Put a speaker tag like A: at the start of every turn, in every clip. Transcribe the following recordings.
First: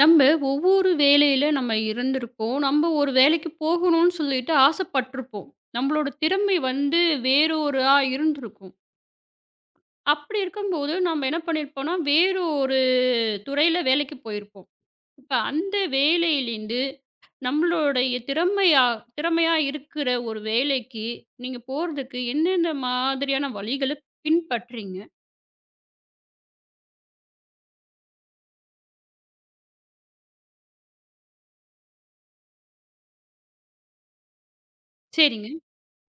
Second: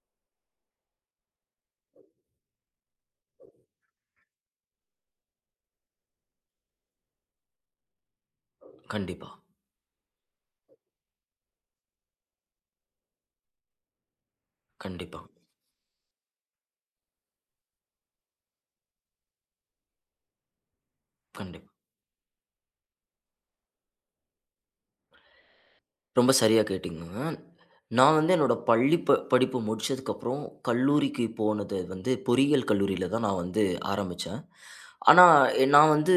A: நம்ம ஒவ்வொரு வேலையில நம்ம இருந்திருப்போம். நம்ம ஒரு வேலைக்கு போகணும்னு சொல்லிட்டு ஆசைப்பட்டுருப்போம். நம்மளோட திறமை வந்து வேறொரா இருந்திருக்கும்.
B: கண்டிப்பா,
A: அப்படி இருக்கும்போது நம்ம என்ன பண்ணியிருப்போம்னா, வேறு ஒரு துறையில வேலைக்கு போயிருப்போம்.
B: கண்டிப்பா,
A: இப்ப அந்த வேலையிலேருந்து நம்மளுடைய திறமையா திறமையா இருக்கிற ஒரு வேலைக்கு நீங்க
B: கண்டிப்பா.
A: போறதுக்கு என்னென்ன மாதிரியான வழிகள பின்பற்றீங்க?
B: ரொம்ப சரியா கேட்டீங்கங்க. நான் வந்து என்னோட பள்ளி படிப்பு முடிச்சதுக்கப்புறம் கல்லூரிக்கு போனது வந்து பொறியியல் கல்லூரியில தான் நான் வந்து ஆரம்பிச்சேன். ஆனா,
A: சரிங்க.
B: நான் வந்து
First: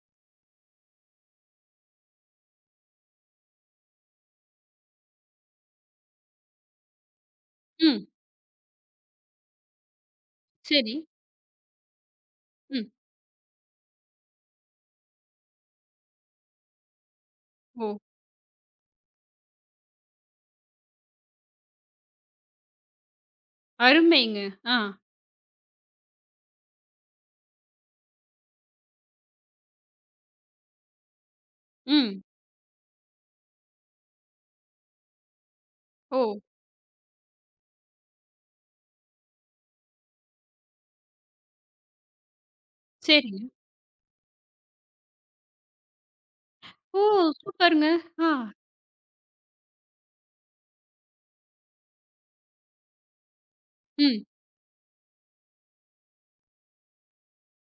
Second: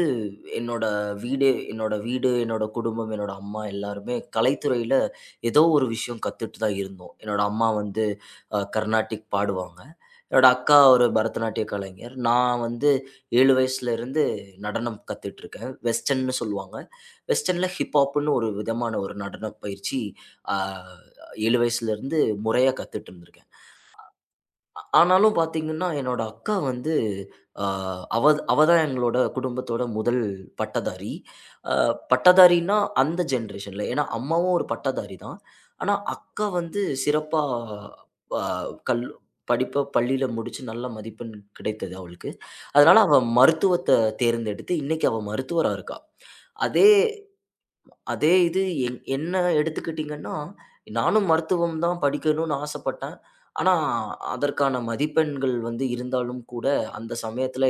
B: என்னோட என்னோட வீடு, என்னோட குடும்பம், என்னோட அம்மா எல்லாருமே கலைத்துறையில ஏதோ ஒரு விஷயம் கத்துட்டு தான் இருந்தோம். என்னோட அம்மா வந்து
A: ம்.
B: கர்நாடிக் பாடுவாங்க. என்னோட அக்கா
A: சரி.
B: ஒரு பரதநாட்டிய கலைஞர். நான்
A: ம்.
B: வந்து 7 வயசுலேருந்து நடனம் கத்துட்டுருக்கேன். வெஸ்டர்ன்னு சொல்லுவாங்க. வெஸ்டர்ன்ல
A: ஓ!
B: ஹிப்ஹாப்ன்னு ஒரு விதமான ஒரு நடனப் பயிற்சி. ஆ 7 வயசுலேருந்து முறையா கத்துட்டு இருந்திருக்கேன்.
A: அருமைங்க. ஆ.
B: ஆனாலும் பார்த்தீங்கன்னா, என்னோட அக்கா வந்து, ஆ அவ அவ தான் எங்களோட குடும்பத்தோட முதல் பட்டதாரி. அ
A: ம்.
B: பட்டதாரின்னா அந்த ஜெனரேஷன்ல. ஏன்னா அம்மாவும் ஒரு பட்டதாரி தான். ஆனா
A: ஓ!
B: அக்கா வந்து சிறப்பா அ கல் படிப்ப பள்ளியில முடிச்சு நல்ல மதிப்பெண் கிடைத்தது அவளுக்கு. அதனால அவ
A: சரி.
B: மருத்துவத்த தேர்ந்தெடுத்து இன்னைக்கு அவ மருத்துவரா இருக்கா. அதே
A: ஓ! சூப்பருங்க. ஆ.
B: அதே இது என்ன எடுத்துக்கிட்டீங்கன்னா, நானும் மருத்துவம் தான் படிக்கணும்னு ஆசைப்பட்டேன். ஆனா,
A: ம்.
B: அதற்கான மதிப்பெண்கள் வந்து இருந்தாலும் கூட, அந்த சமயத்துல,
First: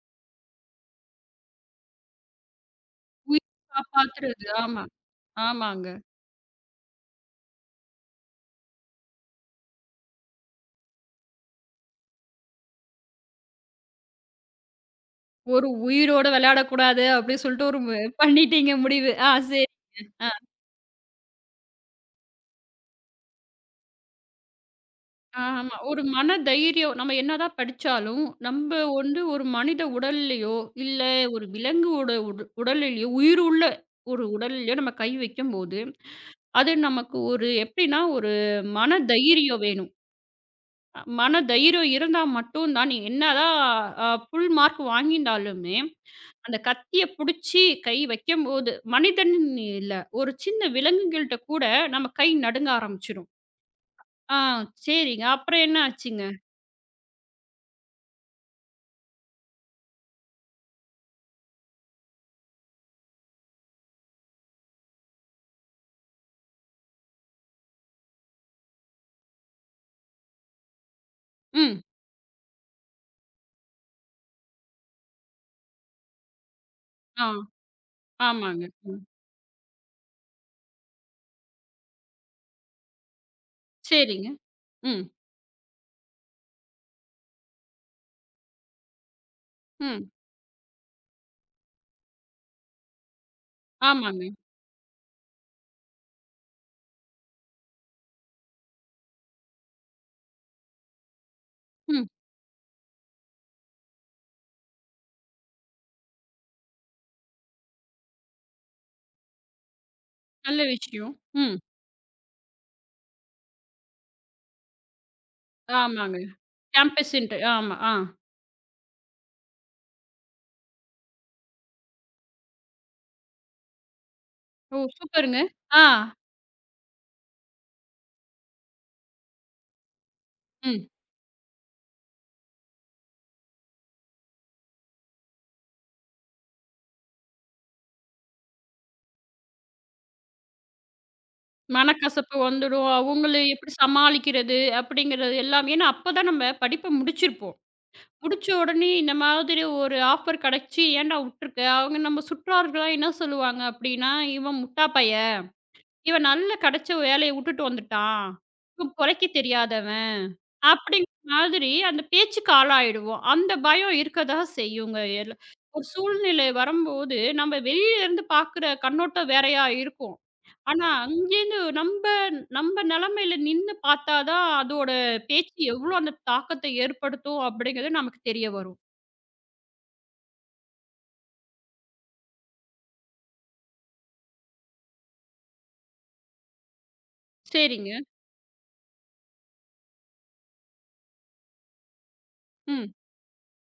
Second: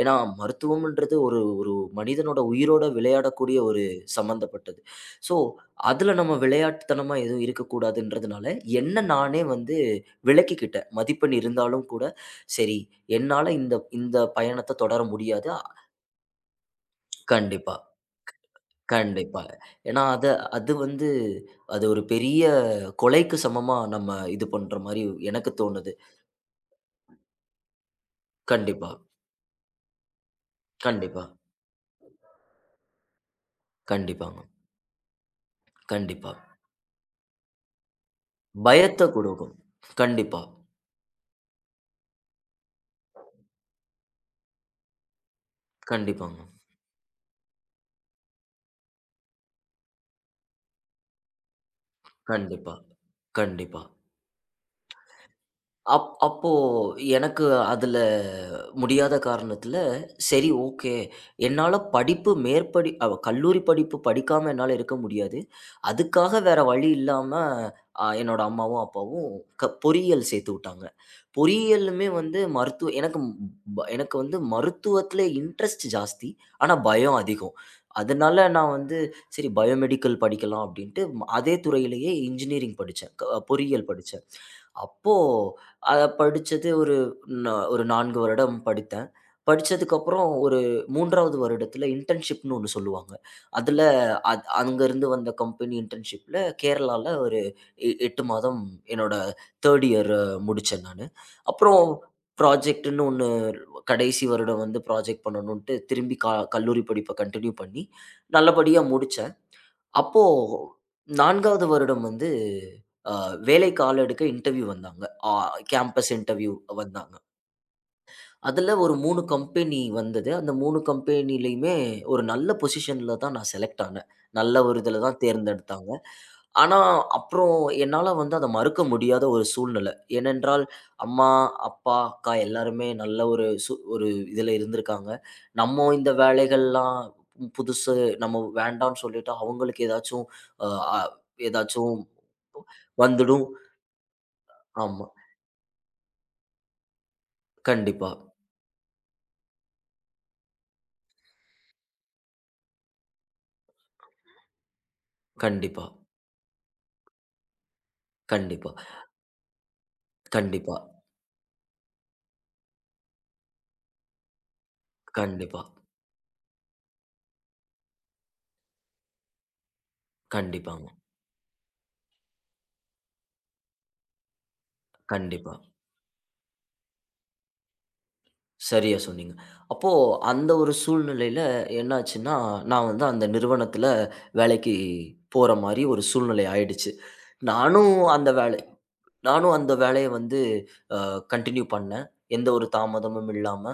B: ஏன்னா, மருத்துவம்ன்றது ஒரு ஒரு மனிதனோட உயிரோட
A: உயிர்
B: விளையாடக்கூடிய ஒரு
A: காப்பாத்துறது.
B: சம்மந்தப்பட்டது.
A: ஆமா.
B: ஸோ,
A: ஆமாங்க.
B: அதுல நம்ம விளையாட்டுத்தனமா எதுவும் இருக்கக்கூடாதுன்றதுனால, என்ன நானே வந்து விலக்கிக்கிட்டேன். மதிப்பெண் இருந்தாலும் கூட, சரி, என்னால இந்த இந்த பயணத்த தொடர முடியாது.
A: ஒரு உயிரோட விளையாடக்கூடாது அப்டின்னு சொல்லிட்டு
B: கண்டிப்பா.
A: ஒரு மு பண்ணிட்டீங்க முடிவு. ஆ,
B: கண்டிப்பா.
A: சரி.
B: ஏன்னா, அது அது வந்து அது ஒரு பெரிய கொலைக்கு சமமா நம்ம இது பண்ற மாரி எனக்கு
A: ஆமா.
B: தோணுது.
A: ஒரு மன தைரியம் நம்ம என்னதான் படிச்சாலும், நம்ப
B: கண்டிப்பா,
A: வந்து ஒரு மனித உடல்லயோ, இல்ல
B: கண்டிப்பா,
A: ஒரு விலங்குவோட உடல்லையோ, உயிருள்ள ஒரு
B: கண்டிப்பாங்க.
A: உடல்லயோ நம்ம கை வைக்கும்போது,
B: கண்டிப்பா.
A: அது நமக்கு ஒரு எப்டின்னா ஒரு மன
B: பயத்த குடுக்கும்.
A: தைரியம் வேணும்.
B: கண்டிப்பா,
A: மன தைரியம் இருந்தா மட்டும் தான் நீ என்னதான் ஃபுல் மார்க் வாங்கியிருந்தாலுமே
B: கண்டிப்பாங்க.
A: அந்த கத்திய புடிச்சு கை வைக்கும்போது, மனிதன் இல்ல. ஒரு சின்ன விலங்குகள்ட்ட கூட நம்ம கை நடுங்க
B: கண்டிப்பா,
A: ஆரம்பிச்சுடும்.
B: கண்டிப்பா.
A: ஆ, சரிங்க. அப்புறம் என்ன ஆச்சுங்க?
B: அப்போ எனக்கு அதுல முடியாத காரணத்தில, சரி, ஓகே. என்னால படிப்பு மேற்படி அவ கல்லூரி படிப்பு படிக்காம என்னால இருக்க முடியாது. அதுக்காக வேற வழி இல்லாம, என்னோட அம்மாவும், அப்பாவும் பொறியியல் சேர்த்து விட்டாங்க.
A: ம்.
B: பொறியியலுமே வந்து மருத்துவ எனக்கு ம் ப எனக்கு வந்து மருத்துவத்தில இன்ட்ரெஸ்ட் ஜாஸ்தி. ஆனா பயம்
A: ஆ.
B: அதிகம். அதனால
A: ஆமாங்க.
B: நான் வந்து
A: ம்.
B: சரி பயோமெடிக்கல் படிக்கலாம் அப்படின்ட்டு, அதே துறையிலேயே இன்ஜினியரிங் படிச்சேன். பொறியியல் படிச்சேன்.
A: சரிங்க. ம்.
B: அப்போ அத படிச்சது ஒரு 4 வருடம் படித்தேன்.
A: ம்.
B: படிச்சதுக்கப்புறம் ஒரு 3வது வருடத்துல இன்டர்ன்ஷிப்ன்னு ஒண்ணு சொல்லுவாங்க. அதுல
A: ஆமாங்க.
B: அங்கருந்து வந்த கம்பெனி இன்டர்ன்ஷிப்ல, கேரளால, ஒரு 8 மாதம் என்னோட 3rd year முடிச்சேன் நானு. அப்புறம்
A: ம்.
B: ப்ராஜெக்ட்ன்னு ஒண்ணு கடைசி வருடம் வந்து ப்ராஜெக்ட் பண்ணணுன்ட்டு திரும்பி கல்லூரி படிப்ப கன்டின்யூ பண்ணி நல்லபடியா முடிச்சேன். அப்போ
A: நல்ல விஷயம். ம்.
B: 4வது வருடம் வந்து அ வேலைக்கு ஆள் எடுக்க இன்டர்வியூ வந்தாங்க. ஆ கேம்பஸ்
A: ஆமாங்க.
B: இன்டர்வியூ வந்தாங்க.
A: கேம்பஸ் இன்டர் ஆமா. ஆ.
B: அதுல ஒரு 3 கம்பெனி வந்தது. அந்த 3 கம்பெனிலயுமே ஒரு நல்ல பொசிஷன்ல தான் நான் செலக்ட் ஆனேன். நல்ல ஒரு
A: ஓ!
B: இதுல தான்
A: சூப்பருங்க. ஆ.
B: தேர்ந்தெடுத்தாங்க. ஆனா, அப்புறம் என்னால வந்து அத மறுக்க முடியாத ஒரு சூழ்நிலை. ஏனென்றால்,
A: ம்.
B: அம்மா, அப்பா, அக்கா எல்லாருமே நல்ல ஒரு இதுல இருந்திருக்காங்க. நம்ம இந்த வேலைகள்லாம் புதுசு, நம்ம வேண்டான்னு சொல்லிட்டா, அவங்களுக்கு ஏதாச்சும், அ அ ஏதாச்சும்
A: மனக்கசப்பு வந்துடும். அவங்கள
B: வந்துடும்.
A: எப்படி சமாளிக்கிறது
B: ஆமா.
A: அப்படிங்கிறது எல்லாமே, ஏன்னா அப்பதான் நம்ம படிப்ப முடிச்சிருப்போம்.
B: கண்டிப்பா,
A: முடிச்ச உடனே இந்த மாதிரி ஒரு ஆஃபர் கிடைச்சு ஏன்டா விட்டுருக்க அவங்க, நம்ம சுற்றார்கள்லாம் என்ன சொல்லுவாங்க அப்படின்னா, இவன் முட்டா பையன்,
B: கண்டிப்பா,
A: இவன் நல்ல கிடைச்ச வேலையை விட்டுட்டு வந்துட்டான்,
B: கண்டிப்பா,
A: இவன் குறைக்க தெரியாதவன்,
B: கண்டிப்பா,
A: அப்படிங்கிற மாதிரி அந்த பேச்சுக்கு ஆளாயிடுவோம். அந்த பயம் இருக்கதா செய்யுங்க எல்லா-
B: கண்டிப்பா,
A: ஒரு சூழ்நிலை வரும்போது நம்ம வெளியில இருந்து பாக்குற கண்ணோட்டம் வேறையா இருக்கும். ஆனா
B: கண்டிப்பாங்க.
A: அங்கேருந்து நம்ம நம்ம நிலைமையில நின்று பார்த்தாதான் அதோட
B: கண்டிப்பா.
A: பேச்சு எவ்வளவு அந்த தாக்கத்தை ஏற்படுத்தும் அப்படிங்கிறது நமக்கு தெரிய வரும்.
B: சரியா சொன்னீங்க. அப்போ அந்த ஒரு சூழ்நிலையில என்ன ஆச்சுன்னா, நான் வந்து அந்த நிறுவனத்தில வேலைக்கு போற மாரி ஒரு சூழ்நிலை ஆயிடுச்சு. நானும்
A: சரிங்க.
B: அந்த வேலை நானும் அந்த வேலைய வந்து அ கன்டின்யூ பண்ணேன். எந்த ஒரு
A: ம்.
B: தாமதமும் இல்லாம.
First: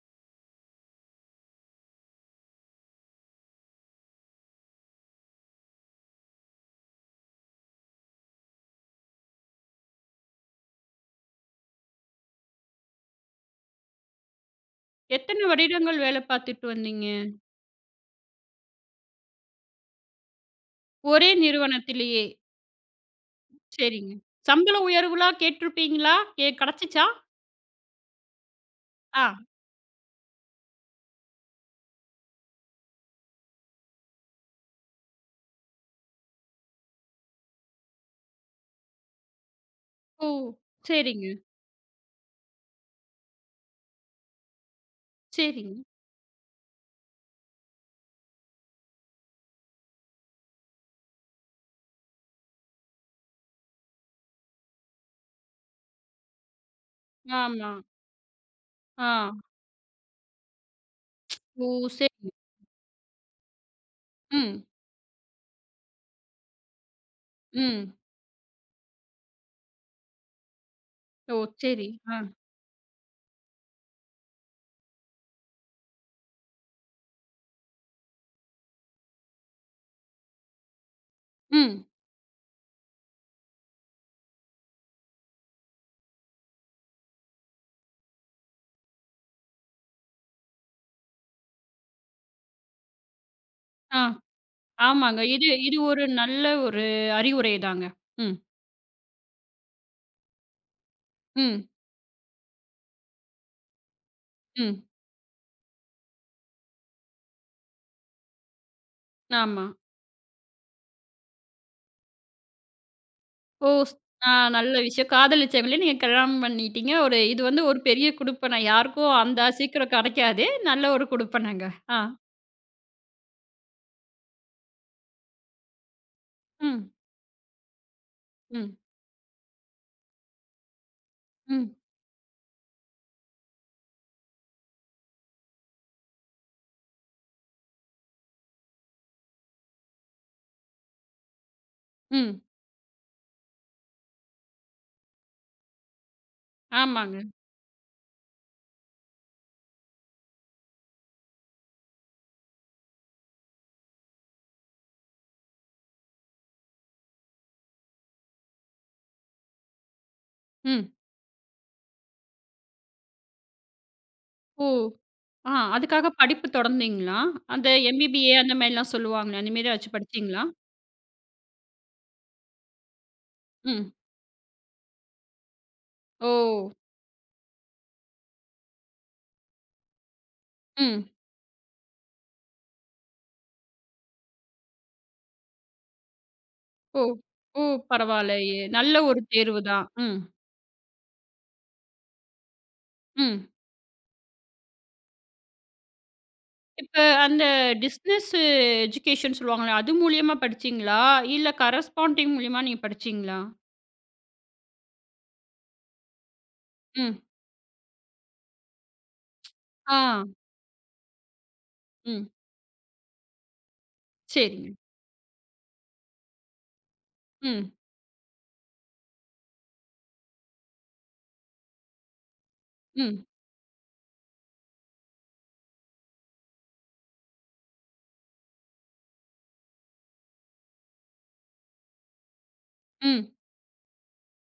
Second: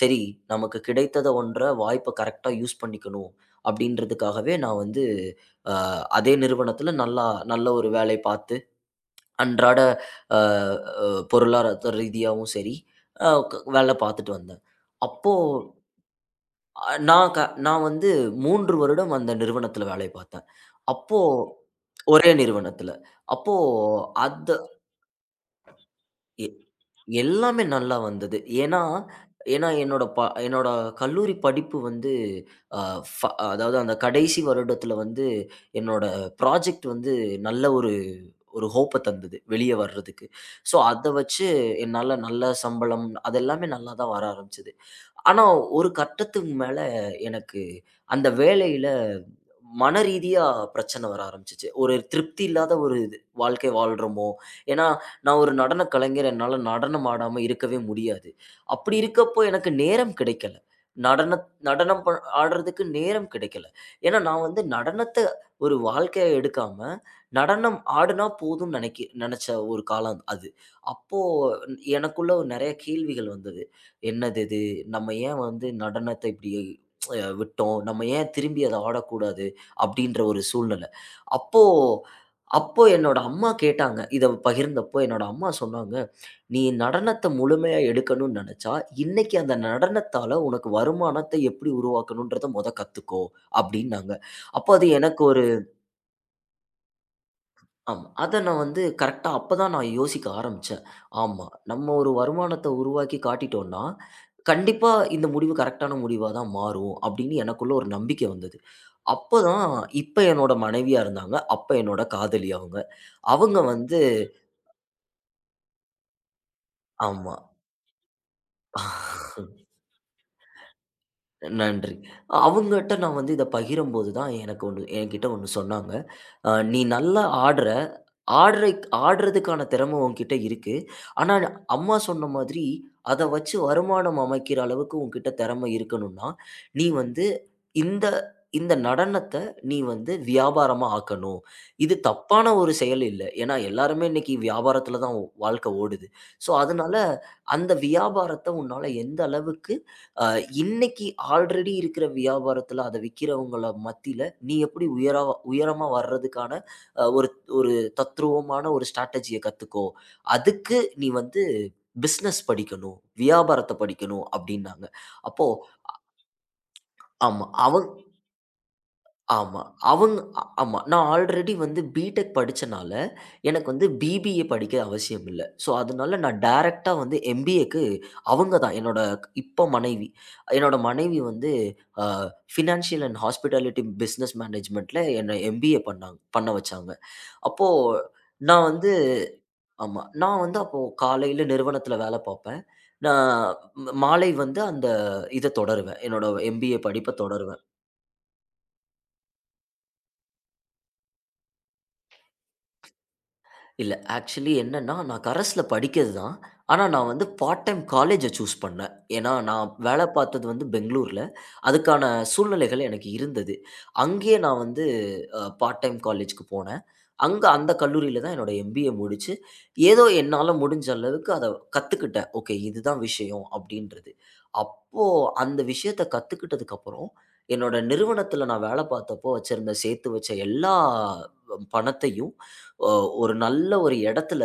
B: சரி, நமக்கு கிடைத்தத ஒன்ற வாய்ப்ப கரெக்ட்டா யூஸ் பண்ணிக்கணும். அப்படின்றதுக்காகவே நான் வந்து அ அதே நிறுவனத்தில நல்லா நல்ல ஒரு வேலை பார்த்து, அன்றாட, அ அ பொருளாதார ரீதியாவும் சரி, அ க வேல பார்த்துட்டு வந்தேன். அப்போ
A: எத்தன வருடங்கள் வேலை பார்த்துட்டு வந்தீங்க?
B: நான் க நான் வந்து 3 வருடம் அந்த நிறுவனத்தில வேலை பார்த்தேன். அப்போ
A: ஒரே நிறுவனத்திலேயே.
B: ஒரே நிறுவனத்தில. அப்போ
A: சரிங்க.
B: அந்த
A: சம்பள உயர்வுலாம் கேட்டிருப்பீங்களா?
B: எ
A: கிடைச்சுச்சா?
B: எல்லாமே நல்லா வந்தது. ஏன்னா
A: ஆ.
B: ஏன்னா என்னோட கல்லூரி படிப்பு வந்து, அ ஃப அதாவது, அந்த கடைசி வருடத்துல வந்து என்னோட ப்ராஜெக்ட் வந்து நல்ல ஒரு ஒரு ஹோப்ப தந்தது, வெளிய வர்றதுக்கு.
A: ஓ!
B: ஸோ அத
A: சரிங்க,
B: வச்சு என்னால நல்ல சம்பளம் அது எல்லாமே நல்லா தான் வர ஆரம்பிச்சது. ஆனா
A: சரிங்க.
B: ஒரு கட்டத்துக்கு மேல எனக்கு அந்த வேலையில மன ரீதியா பிரச்சனை வர ஆரம்பிச்சுச்சு. ஒரு திருப்தி இல்லாத ஒரு இது வாழ்க்கை வாழ்றோமோ! ஏன்னா, நான் ஒரு நடன கலைஞர். என்னால நடனம் ஆடாம
A: ஆமா.
B: இருக்கவே முடியாது. அப்படி
A: ஆ.
B: இருக்கப்போ எனக்கு நேரம் கிடைக்கல. நடன
A: ஓ!
B: நடனம்
A: சரிங்க.
B: ஆடுறதுக்கு நேரம் கிடைக்கல. ஏன்னா, நான் வந்து
A: ம்,
B: நடனத்த ஒரு வாழ்க்கையா எடுக்காம, நடனம்
A: ம்.
B: ஆடுனா போதும்னு நெனச்ச ஒரு காலம் அது. அப்போ
A: ஓ! சரி. ஆ.
B: எனக்குள்ள நெறைய கேள்விகள் வந்தது. "என்னது இது? நம்ம ஏன் வந்து நடனத்த இப்படி விட்டோம்? நம்ம ஏன் திரும்பி அத ஆடக்கூடாது?" அப்படின்ற ஒரு சூழ்நிலை. அப்போ
A: ம்.
B: அப்போ என்னோட அம்மா கேட்டாங்க. இத பகிர்ந்தப்போ என்னோட அம்மா சொன்னாங்க, "நீ நடனத்த முழுமையா எடுக்கணும்னு நெனச்சா, இன்னைக்கு அந்த நடனத்தால உனக்கு வருமானத்த எப்படி உருவாக்கணும்ன்றத மொத கத்துக்கோ"
A: ஆ.
B: அப்படின்னாங்க. அப்போ அது எனக்கு
A: ஆமாங்க. இது இது ஒரு நல்ல ஒரு அறிவுரை தாங்க.
B: ஆமா.
A: ம்,
B: அத நான் வந்து கரெக்ட்டா அப்ப தான் நான் யோசிக்க ஆரம்பிச்சேன். ஆமா,
A: ம்,
B: நம்ம ஒரு வருமானத்த உருவாக்கி காட்டிட்டோம்னா,
A: ம்.
B: கண்டிப்பா இந்த முடிவு கரெக்ட்டான முடிவா தான் மாறும் அப்படின்னு எனக்குள்ள ஒரு நம்பிக்கை வந்தது.
A: ஆமா.
B: அப்பதான், இப்ப என்னோட மனைவியா இருந்தாங்க, அப்ப என்னோட காதலி அவங்க, அவங்க
A: ஓ!
B: வந்து.
A: ஆ, நல்ல விஷயம். காதலிச்சவங்கள நீங்க கல்யாணம் பண்ணிட்டீங்க. ஒரு
B: ஆமா.
A: இது வந்து ஒரு பெரிய குடுப்பன. யாருக்கும் அந்த சீக்கிரம் கெடைக்காது. நல்ல ஒரு குடுப்பனங்க.
B: நன்றி.
A: ஆ.
B: அவங்கட்ட நான் வந்து இத பகிரும்போது தான் எனக்கு என்கிட்ட ஒண்ணு சொன்னாங்க. "நீ
A: ம்.
B: நல்லா ஆடுற.
A: ம்.
B: ஆடுறதுக்கான திறமை உன்கிட்ட இருக்கு. ஆனா,
A: ம்.
B: அம்மா சொன்ன மாதிரி, அத வச்சு வருமானம் அமைக்கிற அளவுக்கு உன்கிட்ட திறமை இருக்கணும்னா, நீ வந்து இந்த இந்த நடனத்த நீ வந்து வியாபாரமா ஆக்கணும். இது
A: ம்.
B: தப்பான ஒரு செயல் இல்ல. ஏன்னா எல்லாருமே இன்னைக்கு வியாபாரத்துல தான் வாழ்க்கை ஓடுது. ஸோ அதனால
A: ஆமாங்க.
B: அந்த வியாபாரத்த உன்னால எந்த அளவுக்கு, அ இன்னைக்கு ஆல்ரெடி இருக்கிற வியாபாரத்துல அத விக்கிறவங்கள மத்தியில நீ எப்படி உயரமா வர்றதுக்கான ஒரு ஒரு தத்ரூவமான ஒரு ஸ்ட்ராட்டஜிய கத்துக்கோ. அதுக்கு
A: ம்.
B: நீ வந்து பிசினஸ் படிக்கணும். வியாபாரத்த படிக்கணும்"
A: ஓ!
B: அப்டின்னாங்க. அப்போ,
A: ஆ, அதுக்காக படிப்பு தொடர்ந்தீங்களா?
B: ஆமா.
A: அந்த எம்பிபிஏ அந்த மாரிலாம் சொல்லுவாங்களே, அந்த
B: ஆமா.
A: மாரி ஏதாச்சும்
B: அவங்க
A: படிச்சீங்களா?
B: ஆமா. நான் ஆல்ரெடி வந்து பிடெக் படிச்சனால, எனக்கு வந்து
A: ம்.
B: பிபிஏ படிக்க அவசியம் இல்ல. ஸோ, அதனால
A: ஓ!
B: நான் டைரக்ட்டா வந்து எம்பிஏக்கு. அவங்க தான் என்னோட இப்போ மனைவி. என்னோட
A: ம்.
B: மனைவி வந்து அ ஃபினான்ஷியல் அண்ட் ஹாஸ்பிட்டாலிட்டி பிசினஸ் மேனேஜ்மென்ட்ல என்ன எம்பிஏ பண்ண வச்சாங்க.
A: ஓ! ஓ!
B: அப்போ
A: பரவாயில்லயே!
B: நான் வந்து.
A: நல்ல ஒரு தேர்வு தான்.
B: ஆமா.
A: ம்.
B: நான் வந்து அப்போ காலையில நிறுவனத்தில வேல பார்ப்பேன். நான்
A: ம்.
B: மாலை வந்து அந்த இத தொடருவேன். என்னோட எம்பிஏ
A: இப்ப
B: படிப்ப
A: அந்த
B: தொடருவேன்.
A: டிஸ்னஸ் எஜுகேஷன் சொல்லுவாங்களே, அது மூலியமா படிச்சீங்களா? இல்ல கரஸ்பாண்டிங் மூலியமா நீங்க படிச்சீங்களா?
B: இல்ல. ஆக்சுவலி என்னன்னா, நான் கரஸ்ல படிக்கிறது தான். ஆனா, நான்
A: ம்.
B: வந்து பார்ட் டைம் காலேஜ சூஸ் பண்ணேன். ஏன்னா, நான் வேலை
A: ஆ.
B: பார்த்தது வந்து பெங்களூர்ல. அதுக்கான
A: ம்.
B: சூழ்நிலைகள் எனக்கு இருந்தது. அங்கேயே நான்
A: சரிங்க.
B: வந்து பார்ட் டைம் காலேஜ்க்கு போனேன். அங்க
A: ம்.
B: அந்த கல்லூரியில தான் என்னோட எம்பிஏ முடிச்சு, ஏதோ என்னால முடிஞ்ச அளவுக்கு அத கத்துக்கிட்டேன். ஓகே, இதுதான்
A: ம்.
B: விஷயம் அப்படின்றது. அப்போ அந்த விஷயத்த கத்துக்கிட்டதுக்கப்புறம், என்னோட நிறுவனத்தில நான் வேலை பார்த்தப்போ வச்சிருந்த சேர்த்து வச்ச எல்லா பணத்தையும், அ
A: ம்.
B: ஒரு நல்ல ஒரு இடத்துல.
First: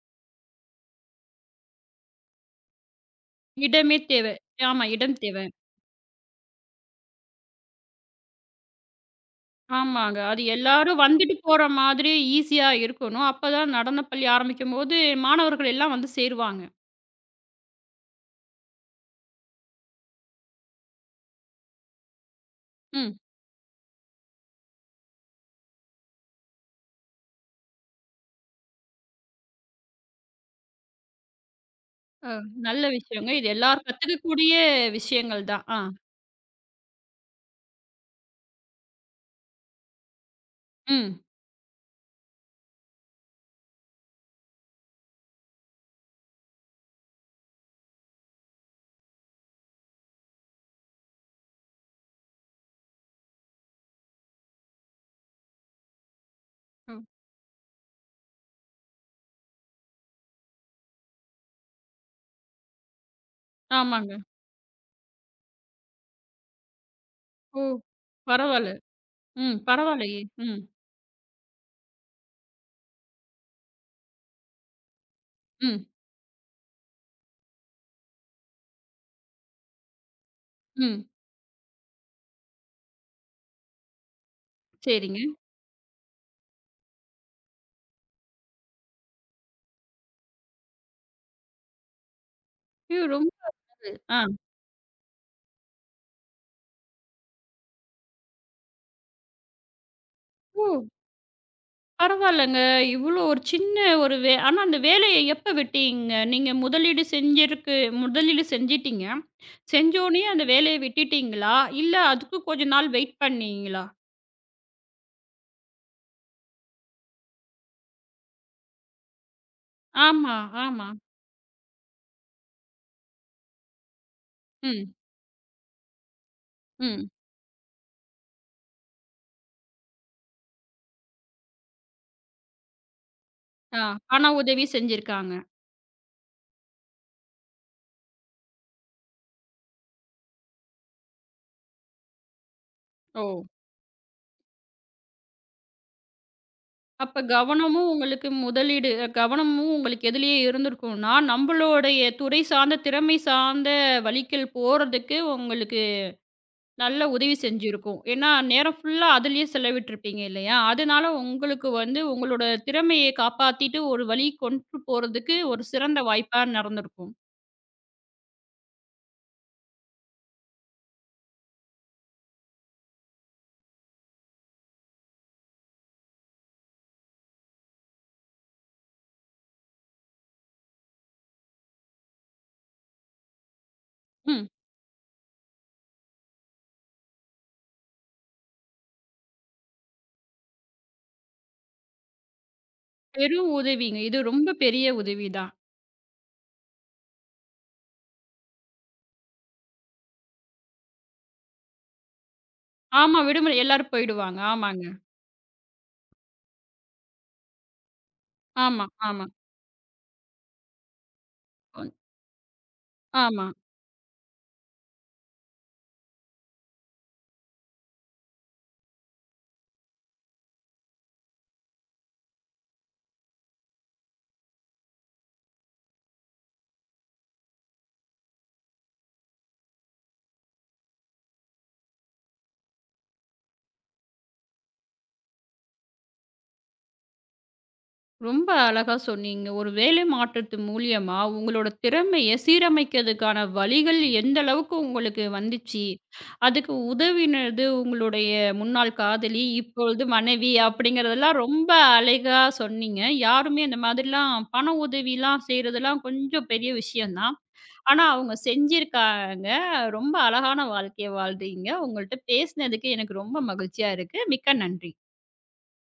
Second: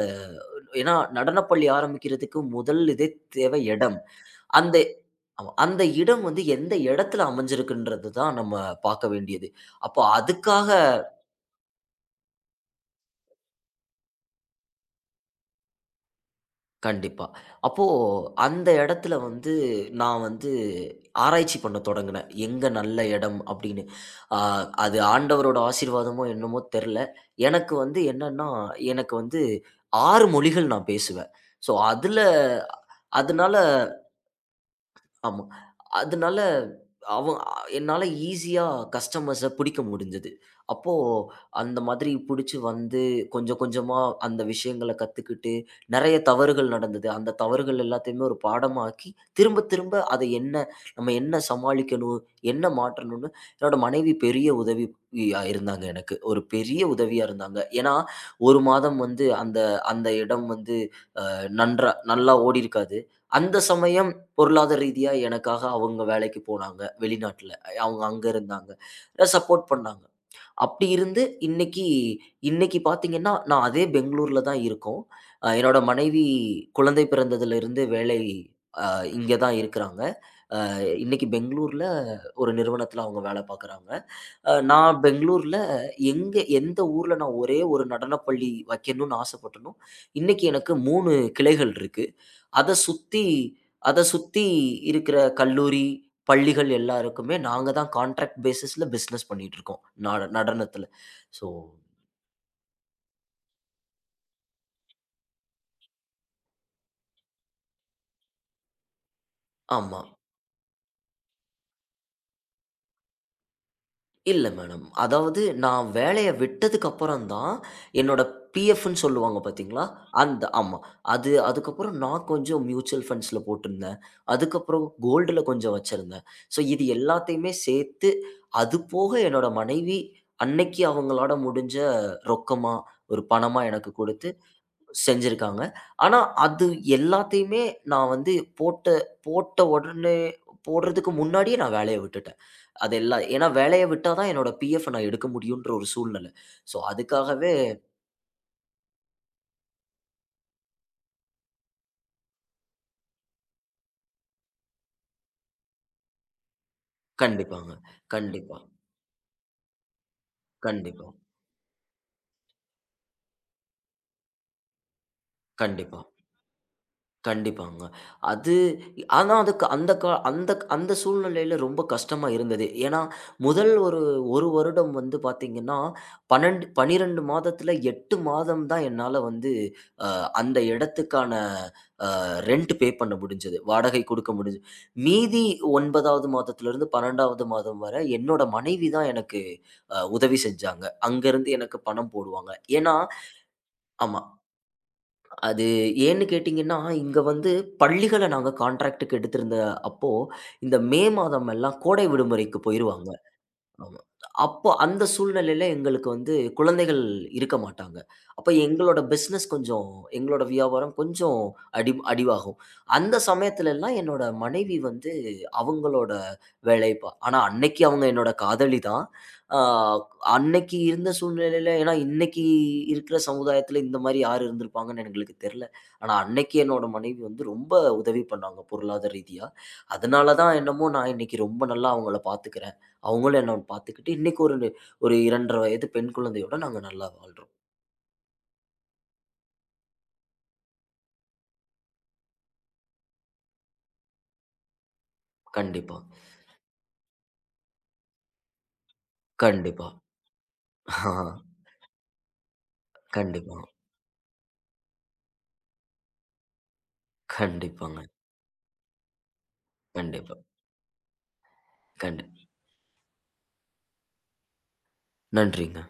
B: ஏன்னா நடனப் பள்ளி ஆரம்பிக்கிறதுக்கு முதல் இதே தேவை இடம்.
A: இடமே தேவ.
B: அந்த.
A: ஆமா, இடம் தேவ.
B: ஆமா. அந்த இடம் வந்து எந்த இடத்துல அமைஞ்சிருக்குன்றது தான் நம்ம பார்க்க வேண்டியது. அப்போ
A: ஆமாங்க. அது
B: அதுக்காக.
A: எல்லாரும் வந்துட்டு போற மாதிரி ஈஸியா இருக்கணும். அப்பதான் நடன பள்ளி ஆரம்பிக்கும்போது, மாணவர்கள் எல்லாம் வந்து சேருவாங்க.
B: கண்டிப்பா. அப்போ அந்த இடத்துல வந்து நான் வந்து ஆராய்ச்சி பண்ண தொடங்குனேன். எங்க நல்ல
A: ம்.
B: இடம் அப்படின்னு. ஆ அது ஆண்டவரோட ஆசீர்வாதமோ என்னமோ தெர்ல. எனக்கு வந்து என்னன்னா, எனக்கு வந்து 6 மொழிகள் நான் பேசுவேன். ஸோ
A: அ நல்ல விஷயங்க. இது
B: அதனால.
A: எல்லாரும் கத்துக்கக்கூடிய
B: ஆமா.
A: விஷயங்கள் தான். ஆ.
B: அதனால அவன் என்னால ஈஸியா கஸ்டமர்ஸ புடிக்க முடிஞ்சது. அப்போ
A: ம்.
B: அந்த மாதிரி புடிச்சு வந்து கொஞ்சம் கொஞ்சமா அந்த விஷயங்கள கத்துக்கிட்டு, நெறைய தவறுகள் நடந்தது. அந்த தவறுகள் எல்லாத்தையுமே ஒரு பாடமாக்கி, திரும்ப திரும்ப அத என்ன, நம்ம என்ன சமாளிக்கணும்? என்ன மாற்றணும்னு என்னோட மனைவி பெரிய உதவி யா இருந்தாங்க எனக்கு. ஒரு பெரிய
A: ம்.
B: உதவியா இருந்தாங்க. ஏன்னா, 1 மாதம் வந்து அந்த அந்த இடம் வந்து நல்லா ஓடியிருக்காது. அந்த சமயம்
A: ஆமாங்க.
B: பொருளாதார ரீதியா எனக்காக அவங்க வேலைக்கு போனாங்க வெளிநாட்ல.
A: ஓ!
B: அவங்க அங்க இருந்தாங்க.
A: பரவால்ல. ம்.
B: சப்போர்ட் பண்ணாங்க.
A: பரவால்லையே! ம்.
B: அப்படி இருந்து இன்னைக்கு, இன்னைக்கு பார்த்தீங்கன்னா, நான் அதே பெங்களூர்ல தான் இருக்கோம். என்னோட
A: ம்.
B: மனைவி குழந்தை பிறந்ததிலிருந்து வேலை அ இங்க தான் இருக்கிறாங்க. அ
A: ம்.
B: இன்னைக்கு பெங்களூர்ல ஒரு நிறுவனத்தில அவங்க வேலை பார்க்குறாங்க. நான்
A: சரிங்க.
B: பெங்களூர்ல, எங்க எந்த ஊர்ல நான் ஒரே ஒரு நடனப்பள்ளி வைக்கணும்னு ஆசைப்பட்டேனோ, இன்னைக்கு எனக்கு 3 கிளைகள் இருக்கு. அத
A: ஐயோ!
B: சுத்தி
A: ரொம்ப
B: அத
A: ஆ,
B: சுத்தி இருக்கிற கல்லூரி, பள்ளிகள் எல்லாருக்குமே நாங்க தான் கான்ட்ராக்ட் பேசிஸ்ல பிசினஸ் பண்ணிட்டு இருக்கோம். நடனத்தில. ஸோ.
A: பரவால்லங்க. இவ்ளோ ஒரு சின்ன ஒரு ஆனா அந்த வேலைய எப்ப விட்டீங்க? நீங்க முதலீடு செஞ்சிருக்கு முதலீடு செஞ்சிட்டீங்க.
B: ஆமா.
A: செஞ்சோனயே அந்த வேலைய விட்டுட்டீங்களா? இல்ல அதுக்கு கொஞ்ச நாள் வெயிட் பண்ணீங்களா?
B: இல்ல மேடம். அதாவது நான் வேலைய விட்டதுக்கு அப்புறம் தான், என்னோட பிஎஃப்ன்னு சொல்லுவாங்க பார்த்தீங்களா?
A: ஆமா,
B: அந்த, ஆமா.
A: ஆமா.
B: அதுக்கப்புறம் நான் கொஞ்சம் மியூச்சுவல் ஃபண்ட்ஸ்ல போட்டிருந்தேன். அதுக்கப்புறம்
A: ம்,
B: கோல்டுல கொஞ்சம் வச்சிருந்தேன். ஸோ இது
A: ம்.
B: எல்லாத்தையுமே சேர்த்து, அது போக என்னோட மனைவி அன்னைக்கு அவங்களால முடிஞ்ச ரொக்கமா, ஒரு பணமா
A: ஆ,
B: எனக்கு குடுத்து
A: பண உதவி செஞ்சிருக்காங்க.
B: செஞ்சிருக்காங்க. ஆனா, அது எல்லாத்தையுமே நான் வந்து போட்ட போட்ட உடனே, போடுறதுக்கு முன்னாடியே நான் வேலைய விட்டுட்டேன். அது
A: ஓ!
B: எல்லாம் ஏன்னா வேலைய விட்டா தான் என்னோட பிஎஃப் நான் எடுக்க முடியுன்ற ஒரு சூழ்நிலை. ஸோ
A: அப்ப
B: அதுக்காகவே.
A: கவனமும் உங்களுக்கு கவனமும் உங்களுக்கு எதிலேயே இருந்திருக்கும்னா, நம்பளுடைய துறை சார்ந்த, திறமை சார்ந்த வழிக்கில் போறதுக்கு உங்களுக்கு நல்ல உதவி
B: கண்டிப்பாங்க.
A: செஞ்சிருக்கும். ஏன்னா,
B: கண்டிப்பா,
A: நேரம் ஃபுல்லா அதிலயே செலவிட்டுருப்பீங்க இல்லையா?
B: கண்டிப்பா,
A: அதனால உங்களுக்கு வந்து உங்களோட திறமைய காப்பாத்திட்டு ஒரு வழி கொண்டு போறதுக்கு ஒரு
B: கண்டிப்பா,
A: சிறந்த வாய்ப்பா நடந்திருக்கும்.
B: கண்டிப்பாங்க. அது ஆனா அதுக்கு அந்த கா அந்த அந்த சூழ்நிலையில ரொம்ப கஷ்டமா இருந்தது. ஏன்னா முதல் ஒரு 1 வருடம் வந்து பார்த்தீங்கன்னா, 12 மாதத்துல 8 மாதம் தான் என்னால வந்து அ அந்த இடத்துக்கான ரென்ட் பே பண்ண முடிஞ்சது. வாடகை குடுக்க
A: ம்.
B: முடிஞ்சது. மீதி 9வது மாதத்திலிருந்து 12வது மாதம் வரை என்னோட மனைவி தான் எனக்கு உதவி செஞ்சாங்க. அங்கருந்து எனக்கு பணம் போடுவாங்க. ஏன்னா.
A: பெரும் உதவிங்க.
B: ஆமா.
A: இது ரொம்ப பெரிய உதவி தான்.
B: அது ஏன்னு கேட்டீங்கன்னா, இங்க வந்து பள்ளிகள நாங்க கான்ட்ராக்ட்க்கு எடுத்திருந்த அப்போ, இந்த மே மாதம் எல்லாம் கோடை விடுமுறைக்கு போயிருவாங்க.
A: ஆமா. விடுமுறை எல்லாரும்
B: ஆமா.
A: போயிடுவாங்க.
B: அப்போ
A: ஆமாங்க.
B: அந்த சூழ்நிலையில எங்களுக்கு வந்து குழந்தைகள் இருக்க மாட்டாங்க. அப்ப
A: ஆமா,
B: எங்களோட
A: ஆமா.
B: பிசினஸ் கொஞ்சம், எங்களோட வியாபாரம் கொஞ்சம்
A: ஒன்
B: அடிவாகும். அந்த
A: ஆமா.
B: சமயத்துலலாம் என்னோட மனைவி வந்து அவங்களோட ஆனா அன்னைக்கு அவங்க என்னோட காதலி தான். ஆ அன்னைக்கு இருந்த சூழ்நிலையில, ஏன்னா இன்னைக்கு இருக்கிற சமுதாயத்துல இந்த மாரி யார் இருந்திருப்பாங்கன்னு எங்களுக்கு தெரியல. ஆனா அன்னைக்கு என்னோட மனைவி வந்து ரொம்ப உதவி பண்ணாங்க பொருளாதார ரீதியா. அதனால தான் என்னமோ நான் இன்னைக்கு ரொம்ப நல்லா அவங்கள பாத்துக்கிறேன். அவங்களும் என்னன்னு பார்த்துக்கிட்டு, இன்னைக்கு ஒரு ஒரு 2 1/2 வயது பெண் குழந்தையோட நாங்க நல்லா வாழ்றோம்.
A: ரொம்ப அழகா சொன்னீங்க. ஒரு வேலை மாற்றத்து மூலியமா உங்களோட திறமைய சீரமைக்கிறதுக்கான வழிகள் எந்த அளவுக்கு உங்களுக்கு வந்துச்சு?
B: கண்டிப்பா,
A: அதுக்கு உதவினது உங்களுடைய முன்னாள் காதலி,
B: கண்டிப்பா.
A: இப்பொழுது மனைவி
B: ஆஹா,
A: அப்படிங்கிறதெல்லாம் ரொம்ப அழகா சொன்னீங்க.
B: கண்டிப்பா,
A: யாருமே இந்த மாதிரிலாம் பண உதவிலாம் செய்றதெல்லாம் கொஞ்சம் பெரிய விஷயம் தான். ஆனா
B: கண்டிப்பாங்க,
A: அவங்க செஞ்சிருக்காங்க. ரொம்ப
B: கண்டிப்பா.
A: அழகான வாழ்க்கைய வாழ்றீங்க. உங்கள்ட்ட
B: கண்டிப்
A: பேசினதுக்கு எனக்கு ரொம்ப மகிழ்ச்சியா இருக்கு. மிக்க நன்றி.
B: நன்றிங்க.